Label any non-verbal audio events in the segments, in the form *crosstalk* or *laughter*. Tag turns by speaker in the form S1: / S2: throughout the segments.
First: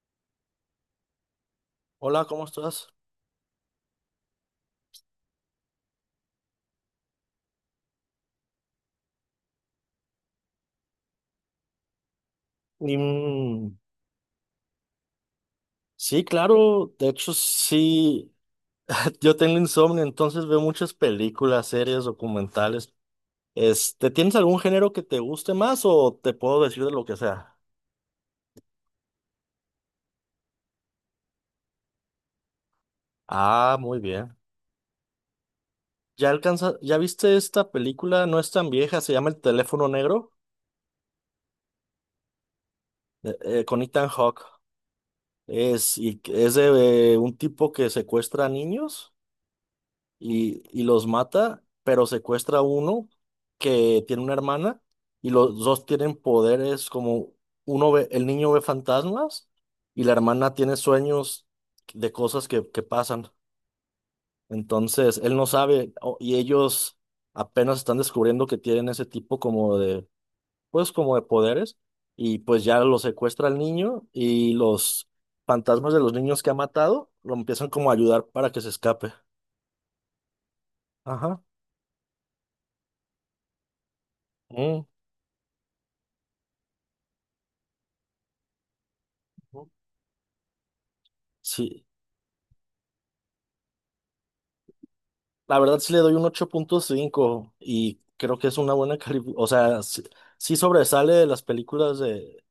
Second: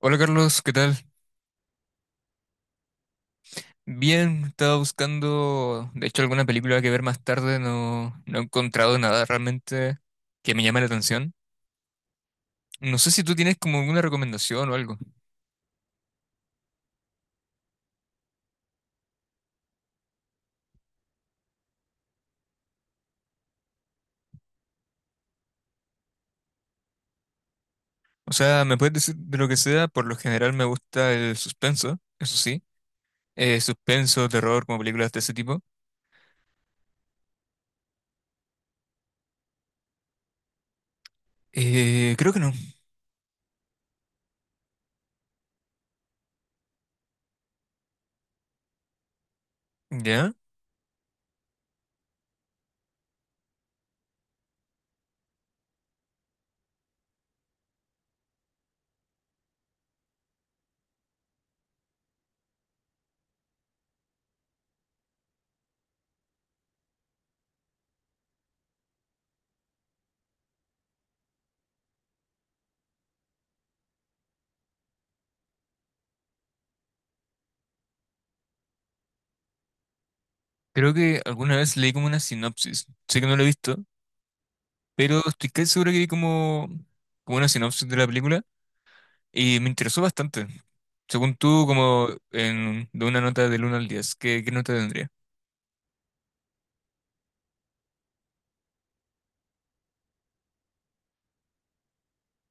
S1: Hola Carlos, ¿qué tal?
S2: Hola, ¿cómo estás?
S1: Bien, estaba buscando, de hecho, alguna película que ver más tarde, no, no he encontrado nada realmente que me llame la atención. No sé si tú tienes como
S2: Mm,
S1: alguna recomendación o algo.
S2: sí, claro, de hecho sí, *laughs* yo tengo insomnio, entonces veo muchas películas, series, documentales. Este, ¿tienes algún género que te guste más o te puedo decir de lo que sea?
S1: O sea, me puedes decir de lo que sea, por lo general me gusta el suspenso, eso sí.
S2: Ah, muy
S1: Suspenso,
S2: bien.
S1: terror, como películas de ese tipo.
S2: Ya viste esta película? No es tan vieja, se llama El teléfono negro,
S1: Creo que no,
S2: con Ethan Hawke. Y es de un tipo que secuestra a niños.
S1: ¿ya?
S2: Y los mata, pero secuestra a uno que tiene una hermana, y los dos tienen poderes como uno ve, el niño ve fantasmas y la hermana tiene sueños de cosas que pasan. Entonces, él no sabe y ellos apenas están descubriendo que tienen ese tipo como de, pues como de poderes, y pues ya lo secuestra al niño y los fantasmas de los niños que ha matado lo empiezan como a ayudar para que se escape.
S1: Creo que
S2: Ajá.
S1: alguna vez leí como una sinopsis, sé que no lo he visto,
S2: Mm.
S1: pero estoy casi seguro que vi como, como una sinopsis de la película. Y me interesó bastante. Según tú,
S2: Sí,
S1: como en, de una nota del 1 al 10, ¿qué, qué nota tendría?
S2: la verdad sí le doy un 8.5 y creo que es una buena *laughs* calificación. O sea, sí, sí sobresale de las películas de,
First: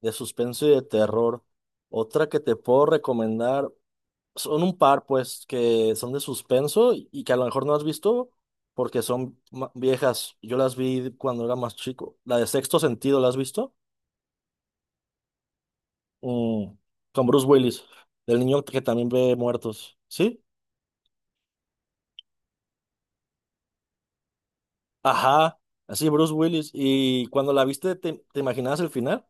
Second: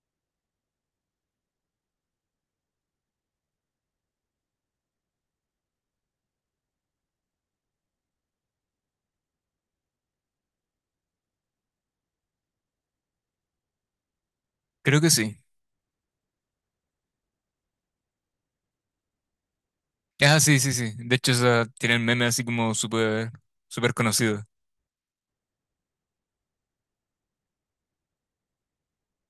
S2: de suspenso y de terror. Otra que te puedo recomendar, son un par, pues, que son de suspenso y que a lo mejor no has visto porque son viejas. Yo las vi cuando era más chico. La de Sexto Sentido, ¿la has visto?
S1: Creo que sí.
S2: Mm, con Bruce Willis, del niño que también ve muertos.
S1: Ah,
S2: ¿Sí?
S1: sí, sí, sí. De hecho, esa tiene el meme así como súper conocido.
S2: Ajá, así Bruce Willis. Y cuando la viste, ¿te imaginabas el final?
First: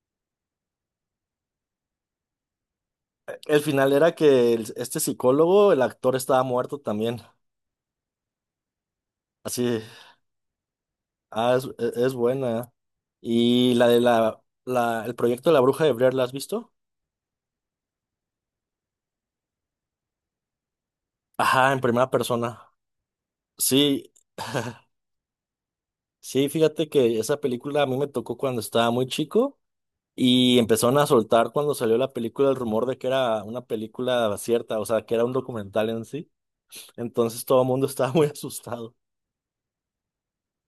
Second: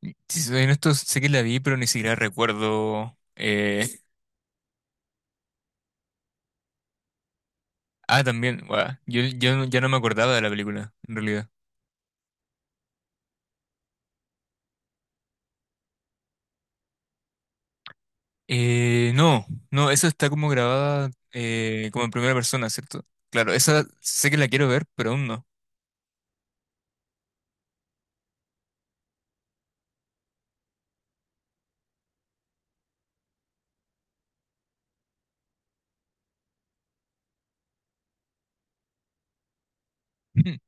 S1: Y si soy honesto, sé que la vi, pero ni siquiera recuerdo.
S2: El
S1: eh,
S2: final era que este psicólogo, el actor estaba muerto también.
S1: Ah, también, guau. Yo no- Ya
S2: Así,
S1: no me acordaba de la película, en realidad.
S2: ah, es, es buena. Y la de el proyecto de la bruja de Blair, ¿la has visto?
S1: No, no, esa está como grabada
S2: Ajá, en
S1: como en
S2: primera
S1: primera
S2: persona.
S1: persona, ¿cierto? Claro, esa
S2: Sí,
S1: sé que la quiero ver,
S2: *laughs*
S1: pero aún no.
S2: sí, fíjate que esa película a mí me tocó cuando estaba muy chico y empezaron a soltar, cuando salió la película, el rumor de que era una película cierta, o sea, que era un documental en sí. Entonces todo el mundo *laughs* estaba muy asustado.
S1: *laughs*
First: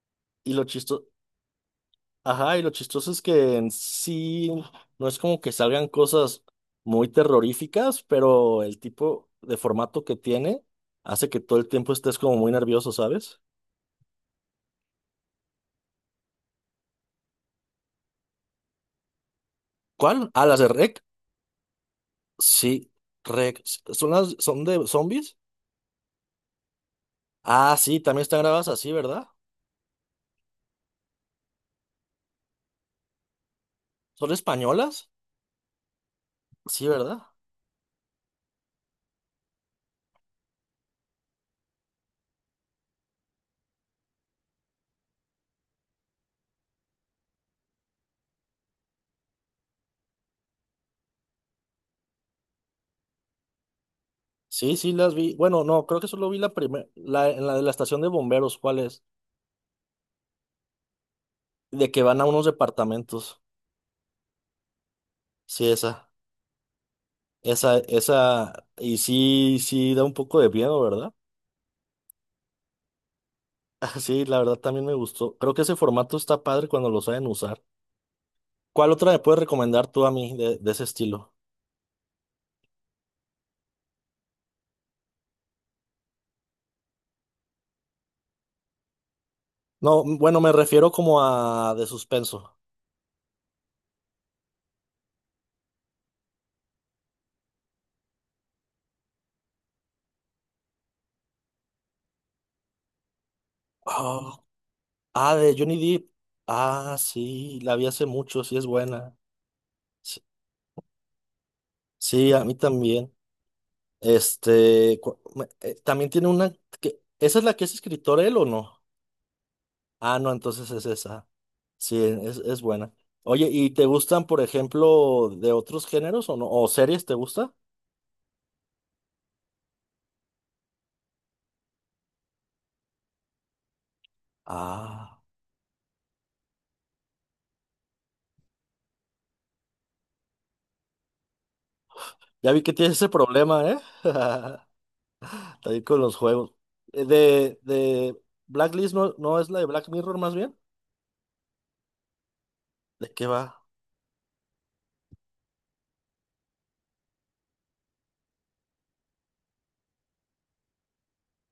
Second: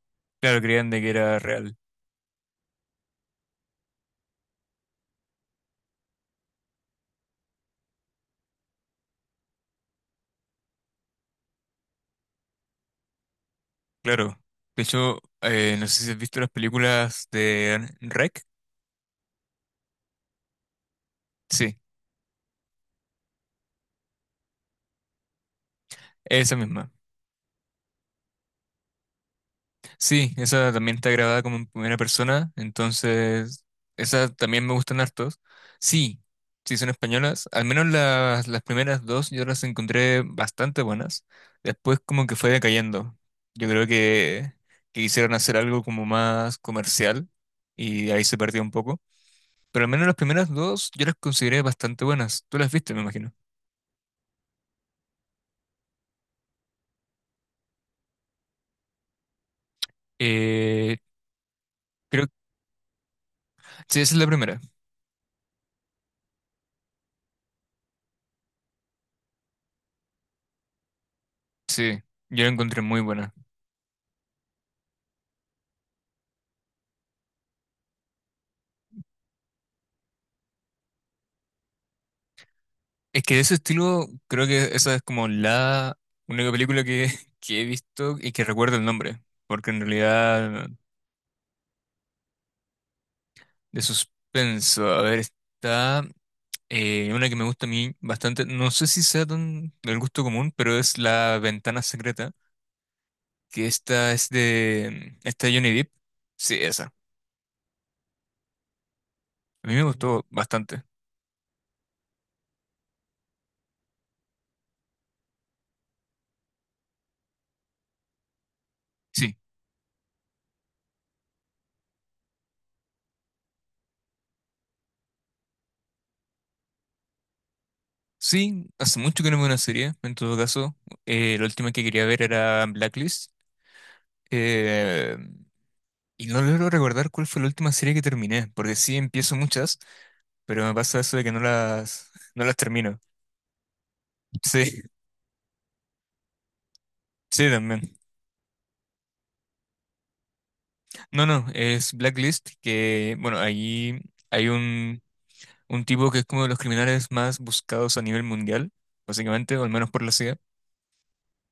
S2: Y
S1: Claro,
S2: lo
S1: creían de
S2: chistoso,
S1: que era real.
S2: ajá, y lo chistoso es que en sí no es como que salgan cosas muy terroríficas, pero el tipo de formato que tiene hace que todo el tiempo estés como muy nervioso, ¿sabes?
S1: Claro, de hecho, no sé si has visto las películas de REC.
S2: ¿Cuál? Ah, las de REC.
S1: Sí,
S2: Sí, REC. ¿Son de zombies?
S1: esa misma.
S2: Ah, sí, también están grabadas así, ¿verdad?
S1: Sí, esa también está grabada como en primera persona, entonces
S2: ¿Son
S1: esas también me gustan
S2: españolas?
S1: hartos. Sí, sí son
S2: Sí, ¿verdad?
S1: españolas, al menos las primeras dos yo las encontré bastante buenas. Después como que fue decayendo. Yo creo que quisieron hacer algo como más comercial y ahí se perdió un poco. Pero al menos las primeras dos yo las consideré bastante buenas. Tú las viste, me imagino.
S2: Sí, sí, las vi. Bueno, no, creo que solo vi la primera, en la de la estación de bomberos, ¿cuál es?
S1: Eh,
S2: De que van a
S1: creo,
S2: unos departamentos.
S1: sí, esa es la primera.
S2: Sí, esa. Esa, y sí, sí da un poco de miedo, ¿verdad?
S1: Sí, yo la encontré muy buena.
S2: *laughs* Sí, la verdad también me gustó. Creo que ese formato está padre cuando lo saben usar. ¿Cuál otra me puedes recomendar tú a mí de ese estilo?
S1: Es que de ese estilo, creo que esa es como la única película *laughs* que he visto y que recuerdo el nombre. Porque en
S2: No, bueno, me
S1: realidad,
S2: refiero como a de suspenso.
S1: de suspenso, a ver, está una que me gusta a mí bastante. No sé si sea tan del gusto común, pero es La Ventana Secreta, que esta es
S2: Oh,
S1: de,
S2: ah,
S1: esta de
S2: de
S1: Johnny
S2: Johnny
S1: Depp.
S2: Depp.
S1: Sí, esa.
S2: Ah, sí, la vi hace mucho, sí es buena.
S1: A mí me
S2: Sí,
S1: gustó bastante.
S2: sí, a mí también. Este, también tiene una que, ¿esa es la que es escritor él o no?
S1: Sí.
S2: Ah, no, entonces es esa. Sí, es buena. Oye, ¿y te gustan, por ejemplo, de otros géneros o no? ¿O series te gusta?
S1: Sí, hace mucho que no veo una serie, en todo caso. La última que quería ver era Blacklist. eh,
S2: Ah,
S1: y no logro recordar cuál fue la última serie que terminé, porque sí empiezo muchas, pero me pasa eso de que no *laughs* no
S2: ya
S1: las
S2: vi que tienes
S1: termino.
S2: ese problema, ¿eh? *laughs*
S1: Sí,
S2: También con los juegos.
S1: sí, también.
S2: De Blacklist no, no es la de Black Mirror más bien.
S1: No, no, es Blacklist,
S2: ¿De
S1: que,
S2: qué
S1: bueno,
S2: va?
S1: ahí hay un, un tipo que es como de los criminales más buscados a nivel mundial, básicamente, o al menos por la CIA,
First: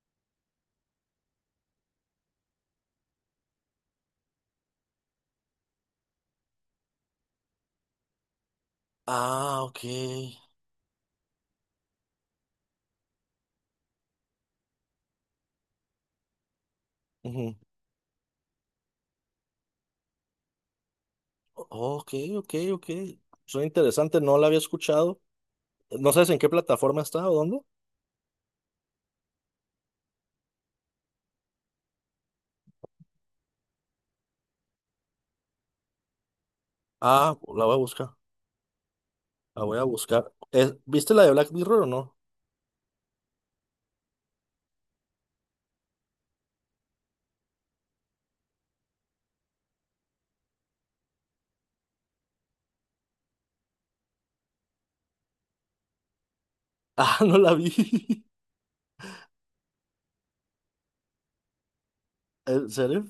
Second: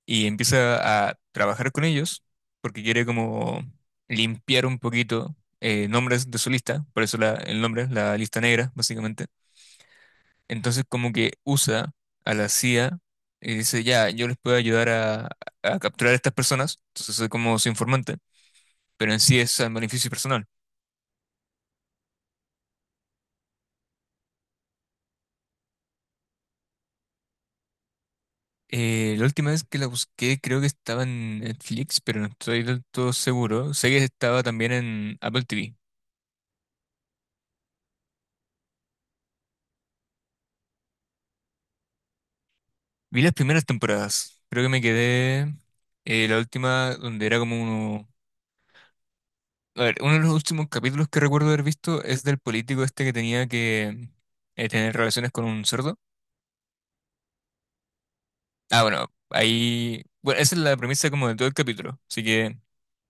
S1: y empieza a trabajar con ellos porque quiere como limpiar un poquito nombres de su lista, por eso el nombre es la lista negra, básicamente.
S2: Ah, ok.
S1: Entonces como que usa a la CIA y dice, ya, yo les puedo ayudar a capturar a estas personas, entonces soy
S2: Ujú.
S1: como su informante, pero en sí es al beneficio personal.
S2: O- Ok, ok, ok. Suena interesante, no la había escuchado. No sabes en qué plataforma está o dónde.
S1: La última vez que la busqué creo que estaba en Netflix, pero no estoy del todo seguro. Sé que estaba también en Apple TV.
S2: Ah, la voy a buscar. La voy a buscar. ¿Viste la de Black Mirror o no? *laughs*
S1: Vi las primeras temporadas. Creo que me quedé la última donde era como uno... A ver, uno de los últimos capítulos que recuerdo haber visto es del político este que tenía que tener relaciones con un cerdo.
S2: Ah, no la vi. *laughs*
S1: Ah, bueno, ahí... Bueno, esa es la premisa como de todo el capítulo. Así que
S2: ¿En serio?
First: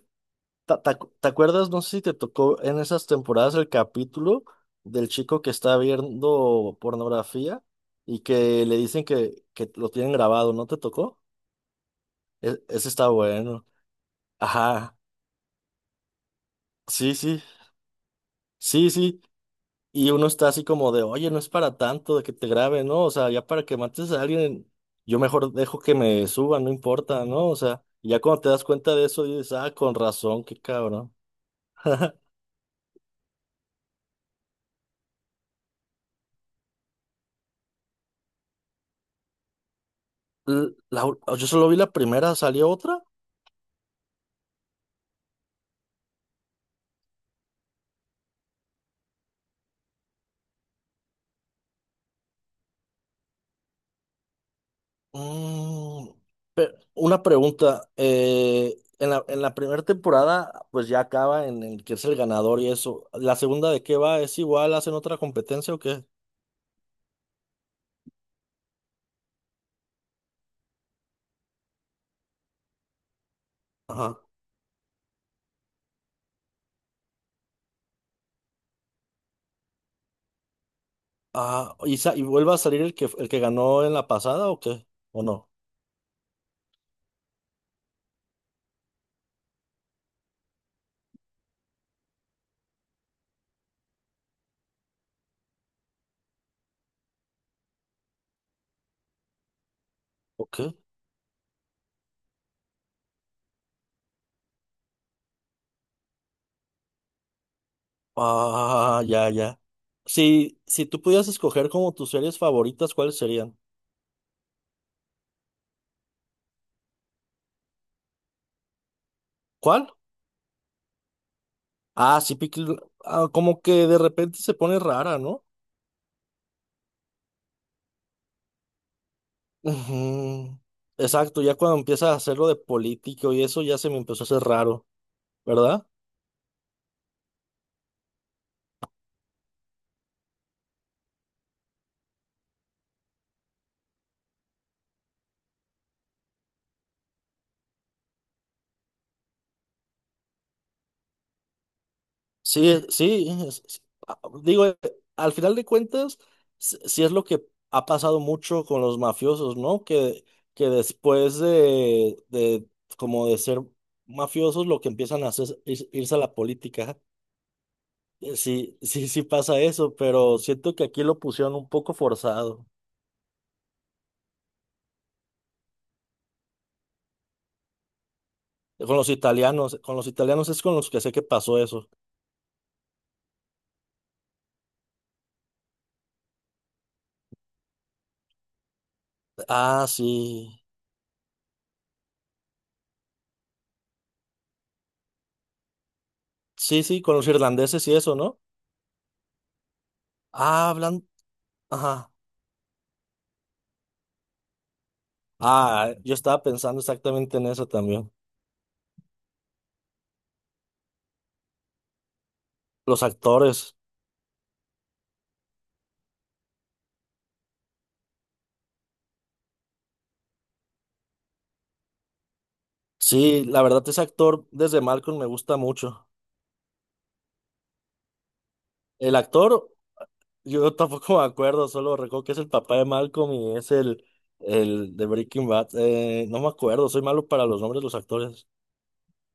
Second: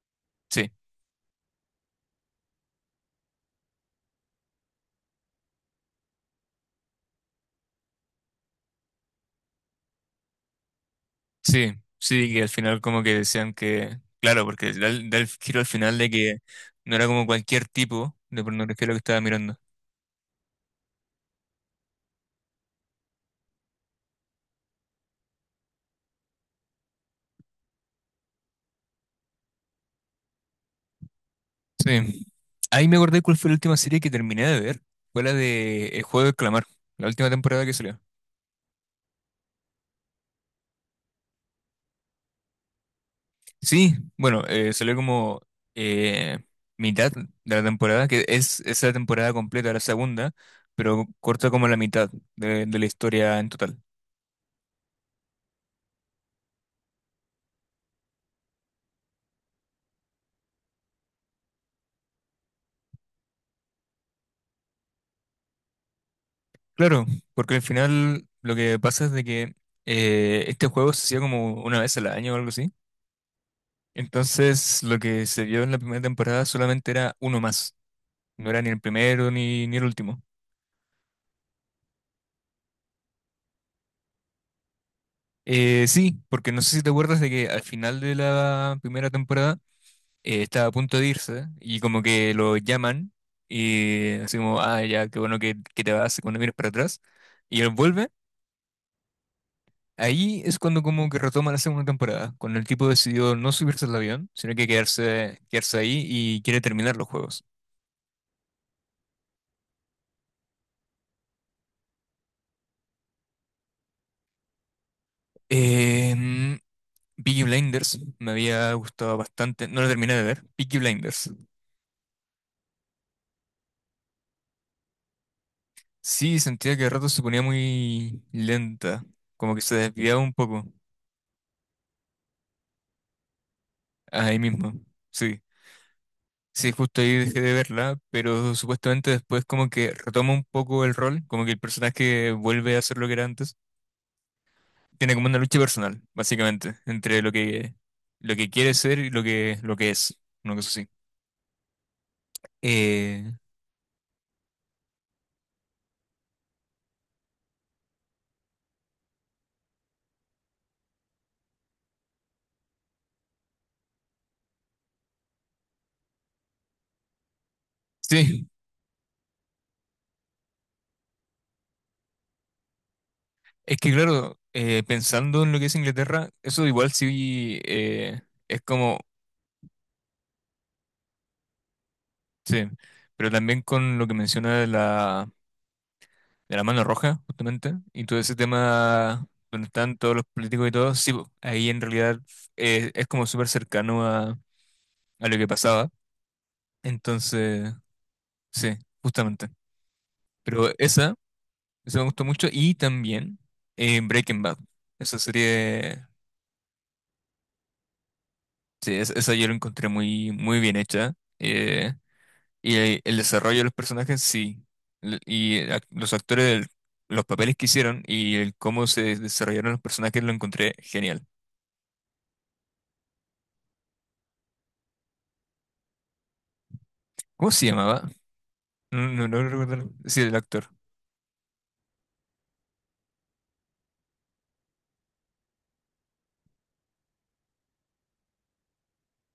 S1: sí,
S2: ¿Te te acuerdas? No sé si te tocó en esas temporadas el capítulo del chico que está viendo pornografía y que le dicen que lo tienen grabado, ¿no te tocó?
S1: sí, sí, que al final
S2: Ese
S1: como
S2: está
S1: que decían
S2: bueno.
S1: que... Claro, porque da
S2: Ajá,
S1: da el giro al final de que no era
S2: sí,
S1: como
S2: sí,
S1: cualquier tipo de pornografía
S2: sí,
S1: lo que estaba
S2: sí.
S1: mirando.
S2: Y uno está así como de, oye, no es para tanto de que te graben, ¿no? O sea, ya para que mates a alguien, yo mejor dejo que me suban, no importa, ¿no? O sea, ya cuando te das cuenta de eso, dices, ah, con razón, qué cabrón. *laughs*
S1: Sí. Ahí me acordé cuál fue la última serie que terminé de ver. Fue la de El Juego del Clamar, la última temporada que salió.
S2: Yo solo vi la primera, ¿salió otra?
S1: Sí, bueno, salió como eh, mitad de la temporada, que es esa temporada completa, la segunda, pero corta como la mitad de la historia en total.
S2: Mm, una pregunta. En la primera temporada, pues ya acaba en el que es el ganador y eso. ¿La segunda de qué va? ¿Es igual? ¿Hacen otra competencia o qué?
S1: Claro, porque al final lo que pasa es de que este juego se hacía como una vez al año o algo así.
S2: Ajá.
S1: Entonces lo que se vio en la primera temporada solamente era uno más. No era ni el primero ni el último.
S2: Ah, ¿y, y vuelve a salir el que ganó en la pasada o qué? ¿O no?
S1: Sí, porque no sé si te acuerdas de que al final de la primera temporada estaba a punto de irse y como que lo llaman y así como, ah, ya, qué bueno que te vas cuando vienes para atrás. Y él vuelve, ahí
S2: ¿O
S1: es
S2: qué?
S1: cuando como que retoma la segunda temporada, cuando el tipo decidió no subirse al avión, sino que quedarse, quedarse ahí y quiere terminar los juegos.
S2: Ah, ya, ya. Si tú pudieras escoger como tus series favoritas, ¿cuáles serían?
S1: Eh, Peaky Blinders me había gustado bastante, no lo
S2: ¿Cuál?
S1: terminé de ver, Peaky Blinders.
S2: Ah, sí, como que de repente se pone rara, ¿no?
S1: Sí, sentía que de rato se ponía muy lenta, como que se desviaba un
S2: Ujú.
S1: poco,
S2: Exacto, ya cuando empiezas a hacerlo de político y eso ya se me empezó a
S1: ahí
S2: hacer
S1: mismo,
S2: raro,
S1: sí.
S2: ¿verdad?
S1: Sí, justo ahí dejé de verla, pero supuestamente después como que retoma un poco el rol, como que el personaje vuelve a ser lo que era antes. Tiene como una lucha personal, básicamente, entre lo que quiere ser y lo que es, una cosa así.
S2: Sí, es-
S1: Eh,
S2: sí, es- es- a- digo, eh, al final de cuentas, sí es lo que ha pasado mucho con los mafiosos, ¿no? Que después como de ser mafiosos, lo que empiezan a hacer es irse a la política.
S1: sí,
S2: Sí, sí, sí pasa eso, pero siento que aquí lo pusieron un poco forzado.
S1: es que claro, pensando en lo que es Inglaterra, eso igual sí es como
S2: Con los italianos es con los que sé que pasó eso.
S1: sí, pero también con lo que menciona de de la mano roja, justamente, y todo ese tema donde
S2: Ah,
S1: están todos los
S2: sí.
S1: políticos y todo, sí, po, ahí en realidad es como súper cercano a lo que pasaba.
S2: Sí, sí, con los
S1: Entonces,
S2: irlandeses y eso, ¿no?
S1: sí, justamente. Pero
S2: Ah, hablan.
S1: esa me
S2: Ajá.
S1: gustó mucho, y también Breaking Bad, esa
S2: Ah,
S1: serie,
S2: yo estaba pensando exactamente en eso también.
S1: sí, esa yo la encontré muy, muy bien hecha. Eh, Y
S2: Los
S1: el desarrollo de los
S2: actores.
S1: personajes sí, los actores, los papeles que hicieron y el cómo se desarrollaron los personajes lo encontré genial.
S2: Sí, la verdad, ese actor desde Malcolm me gusta mucho.
S1: ¿Cómo se llamaba? No,
S2: El
S1: no, no
S2: actor,
S1: recuerdo. Sí, el actor.
S2: yo *laughs* tampoco me acuerdo, solo recuerdo que es el papá de Malcolm y es el de Breaking Bad. No me acuerdo, soy malo para los nombres de los actores.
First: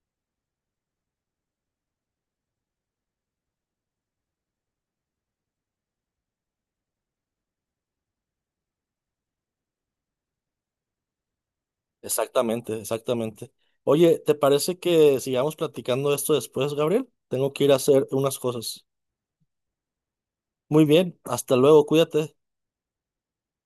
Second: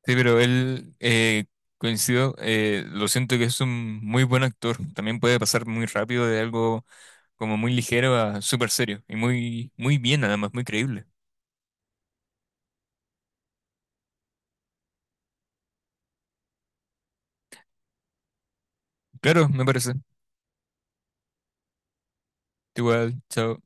S1: Sí, pero él, coincido, lo siento que es un muy buen actor. También puede pasar muy rápido de algo como muy ligero a súper serio. Y muy, muy bien, además, muy creíble.
S2: Exactamente, exactamente. Oye, ¿te parece que sigamos platicando esto después, Gabriel? Tengo que ir a hacer unas cosas.
S1: Claro, me parece.
S2: Muy bien, hasta luego, cuídate.
S1: Igual, chao.